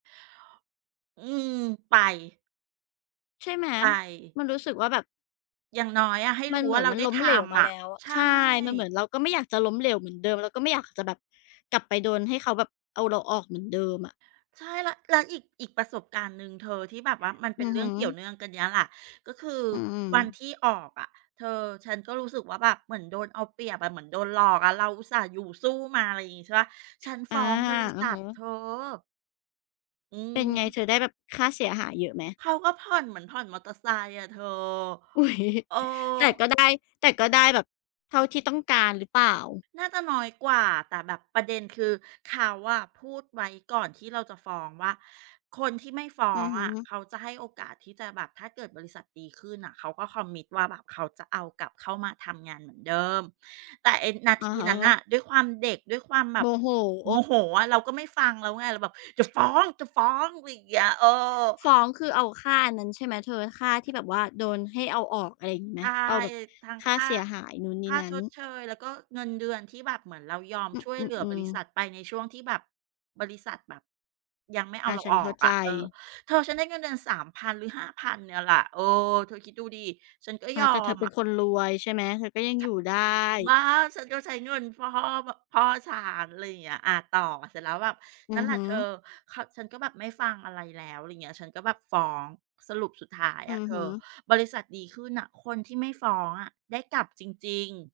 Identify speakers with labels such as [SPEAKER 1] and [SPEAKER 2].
[SPEAKER 1] อืม ไป
[SPEAKER 2] ใช่ไหม
[SPEAKER 1] ไป
[SPEAKER 2] มันรู้สึกว่าแบบ
[SPEAKER 1] อย่างน้อยอะให้
[SPEAKER 2] ม
[SPEAKER 1] ร
[SPEAKER 2] ั
[SPEAKER 1] ู
[SPEAKER 2] น
[SPEAKER 1] ้
[SPEAKER 2] เห
[SPEAKER 1] ว
[SPEAKER 2] ม
[SPEAKER 1] ่
[SPEAKER 2] ื
[SPEAKER 1] า
[SPEAKER 2] อ
[SPEAKER 1] เ
[SPEAKER 2] น
[SPEAKER 1] รา
[SPEAKER 2] มัน
[SPEAKER 1] ได้
[SPEAKER 2] ล้
[SPEAKER 1] ท
[SPEAKER 2] มเหลวม
[SPEAKER 1] ำ
[SPEAKER 2] า
[SPEAKER 1] อ
[SPEAKER 2] แล
[SPEAKER 1] ะ
[SPEAKER 2] ้วอะ
[SPEAKER 1] ใช
[SPEAKER 2] ใ
[SPEAKER 1] ่
[SPEAKER 2] ช่ มันเหมือนเราก็ไม่อยากจะล้มเหลวเหมือนเดิม เราก็ไม่อยากจะแบบกลับไปโดนให้เขาแบบเอาเราออกเหมือนเดิมอะ
[SPEAKER 1] ใช่ แล้ว แล้วอีก อีกประสบการณ์หนึ่งเธอที่แบบว่ามันเป
[SPEAKER 2] อ
[SPEAKER 1] ็
[SPEAKER 2] ื
[SPEAKER 1] น
[SPEAKER 2] อ
[SPEAKER 1] เรื
[SPEAKER 2] ฮ
[SPEAKER 1] ่อ
[SPEAKER 2] ึ
[SPEAKER 1] งเกี่ยวเนื่องกันเนี้ยแหละ ก็คือ
[SPEAKER 2] อื
[SPEAKER 1] วัน
[SPEAKER 2] ม
[SPEAKER 1] ที่ออกอะเธอ ฉันก็รู้สึกว่าแบบเหมือนโดนเอาเปรียบอะ เหมือนโดนหลอกอะเราอุตส่าห์อยู่สู้มา อะไรอย่างงี้ใช่เปล่า ฉัน
[SPEAKER 2] อ
[SPEAKER 1] ฟ
[SPEAKER 2] า
[SPEAKER 1] ้องบริ
[SPEAKER 2] อื
[SPEAKER 1] ษ
[SPEAKER 2] อ
[SPEAKER 1] ั
[SPEAKER 2] ฮ
[SPEAKER 1] ท
[SPEAKER 2] ึ
[SPEAKER 1] เธอ อื
[SPEAKER 2] เป็นไง
[SPEAKER 1] ม
[SPEAKER 2] เธอ ได้แบบค่าเสียหายเยอะไหม?
[SPEAKER 1] เขาก็ผ่อนเหมือนผ่อนมอเตอร์ไซค์อะเธอ
[SPEAKER 2] อุ๊ย
[SPEAKER 1] เออ
[SPEAKER 2] แต่ก็ได้ แต่ก็ได้แบบเท่าที่ต้องการหรือเปล่า?
[SPEAKER 1] น่าจะน้อยกว่า แต่แบบประเด็นคือเขาอะพูดไว้ก่อนที่เราจะฟ้องว่า คนที่ไม่ฟ้
[SPEAKER 2] อ
[SPEAKER 1] อ
[SPEAKER 2] ือ
[SPEAKER 1] ง
[SPEAKER 2] ฮ
[SPEAKER 1] อะ
[SPEAKER 2] ึ
[SPEAKER 1] เขาจะให้โอกาสที่จะแบบ ถ้าเกิดบริษัทดีขึ้นน่ะเขาก็ Commit ว่าแบบเขาจะเอากลับเข้ามาทำงานเหมือนเดิม แต่ไอ้นา
[SPEAKER 2] อ
[SPEAKER 1] ท
[SPEAKER 2] ะ
[SPEAKER 1] ี
[SPEAKER 2] ฮ
[SPEAKER 1] นั้นน
[SPEAKER 2] ะ
[SPEAKER 1] ่ะด้วยความเด็ก ด้วยความแบ
[SPEAKER 2] โม
[SPEAKER 1] บ
[SPEAKER 2] โห
[SPEAKER 1] โมโหอะ เราก็ไม่ฟังแล้วไง เราแบบ จะฟ้อง ๆ อะไรเงี้ย เออ
[SPEAKER 2] ฟ้องคือเอาค่าอันนั้นใช่ไหมเธอ ค่าที่แบบว่าโดนให้เอาออก อะไรอย่างนี้ไ
[SPEAKER 1] ใ
[SPEAKER 2] ห
[SPEAKER 1] ช
[SPEAKER 2] ม?
[SPEAKER 1] ่
[SPEAKER 2] เอาแบบ
[SPEAKER 1] ทั้ง
[SPEAKER 2] ค
[SPEAKER 1] ค
[SPEAKER 2] ่า
[SPEAKER 1] ่า
[SPEAKER 2] เสียหายนู้นน
[SPEAKER 1] ค
[SPEAKER 2] ี่
[SPEAKER 1] ่า
[SPEAKER 2] นั้
[SPEAKER 1] ช
[SPEAKER 2] น
[SPEAKER 1] ดเชย แล้วก็เงินเดือนที่แบบเหมือนเรายอม
[SPEAKER 2] อ
[SPEAKER 1] ช่วย
[SPEAKER 2] อ
[SPEAKER 1] เหลือ
[SPEAKER 2] ื
[SPEAKER 1] บร
[SPEAKER 2] อ
[SPEAKER 1] ิษ
[SPEAKER 2] ๆ
[SPEAKER 1] ัทไปในช่วงที่แบบบริษัทแบบยังไม่เอ
[SPEAKER 2] อ
[SPEAKER 1] า
[SPEAKER 2] า
[SPEAKER 1] เรา
[SPEAKER 2] ฉั
[SPEAKER 1] อ
[SPEAKER 2] น
[SPEAKER 1] อ
[SPEAKER 2] เข้า
[SPEAKER 1] ก
[SPEAKER 2] ใ
[SPEAKER 1] อ
[SPEAKER 2] จ
[SPEAKER 1] ะ เออ เธอฉันได้เงินเดือน 3,000 หรือ 5,000 เนี่ยแหละ เออ เธอคิดดูดิฉันก็
[SPEAKER 2] อ
[SPEAKER 1] ย
[SPEAKER 2] า
[SPEAKER 1] อ
[SPEAKER 2] แต่เธอ
[SPEAKER 1] ม
[SPEAKER 2] เป็
[SPEAKER 1] อ
[SPEAKER 2] น
[SPEAKER 1] ะ
[SPEAKER 2] คนรวยใช่ไหม? เธอก็ยัง
[SPEAKER 1] ฉ
[SPEAKER 2] อ
[SPEAKER 1] ะ
[SPEAKER 2] ยู่ได้
[SPEAKER 1] บ้า ฉันก็ใช้เงินฟ่อ บ พ่อฉัน อะไรอย่างเงี้ย อะ ต่อ เสร็จแล้วแบบ
[SPEAKER 2] อื
[SPEAKER 1] นั่
[SPEAKER 2] อ
[SPEAKER 1] นแหล
[SPEAKER 2] ฮ
[SPEAKER 1] ะ
[SPEAKER 2] ึ
[SPEAKER 1] เธอ ข ฉันก็แบบไม่ฟังอะไรแล้ว อะไรเงี้ย ฉันก็แบบฟ้อง สรุปสุดท้าย
[SPEAKER 2] อื
[SPEAKER 1] อะ
[SPEAKER 2] อ
[SPEAKER 1] เธ
[SPEAKER 2] ฮ
[SPEAKER 1] อ
[SPEAKER 2] ึ
[SPEAKER 1] บริษัทดีขึ้นน่ะ คนที่ไม่ฟ้องอะได้กลับจริง ๆ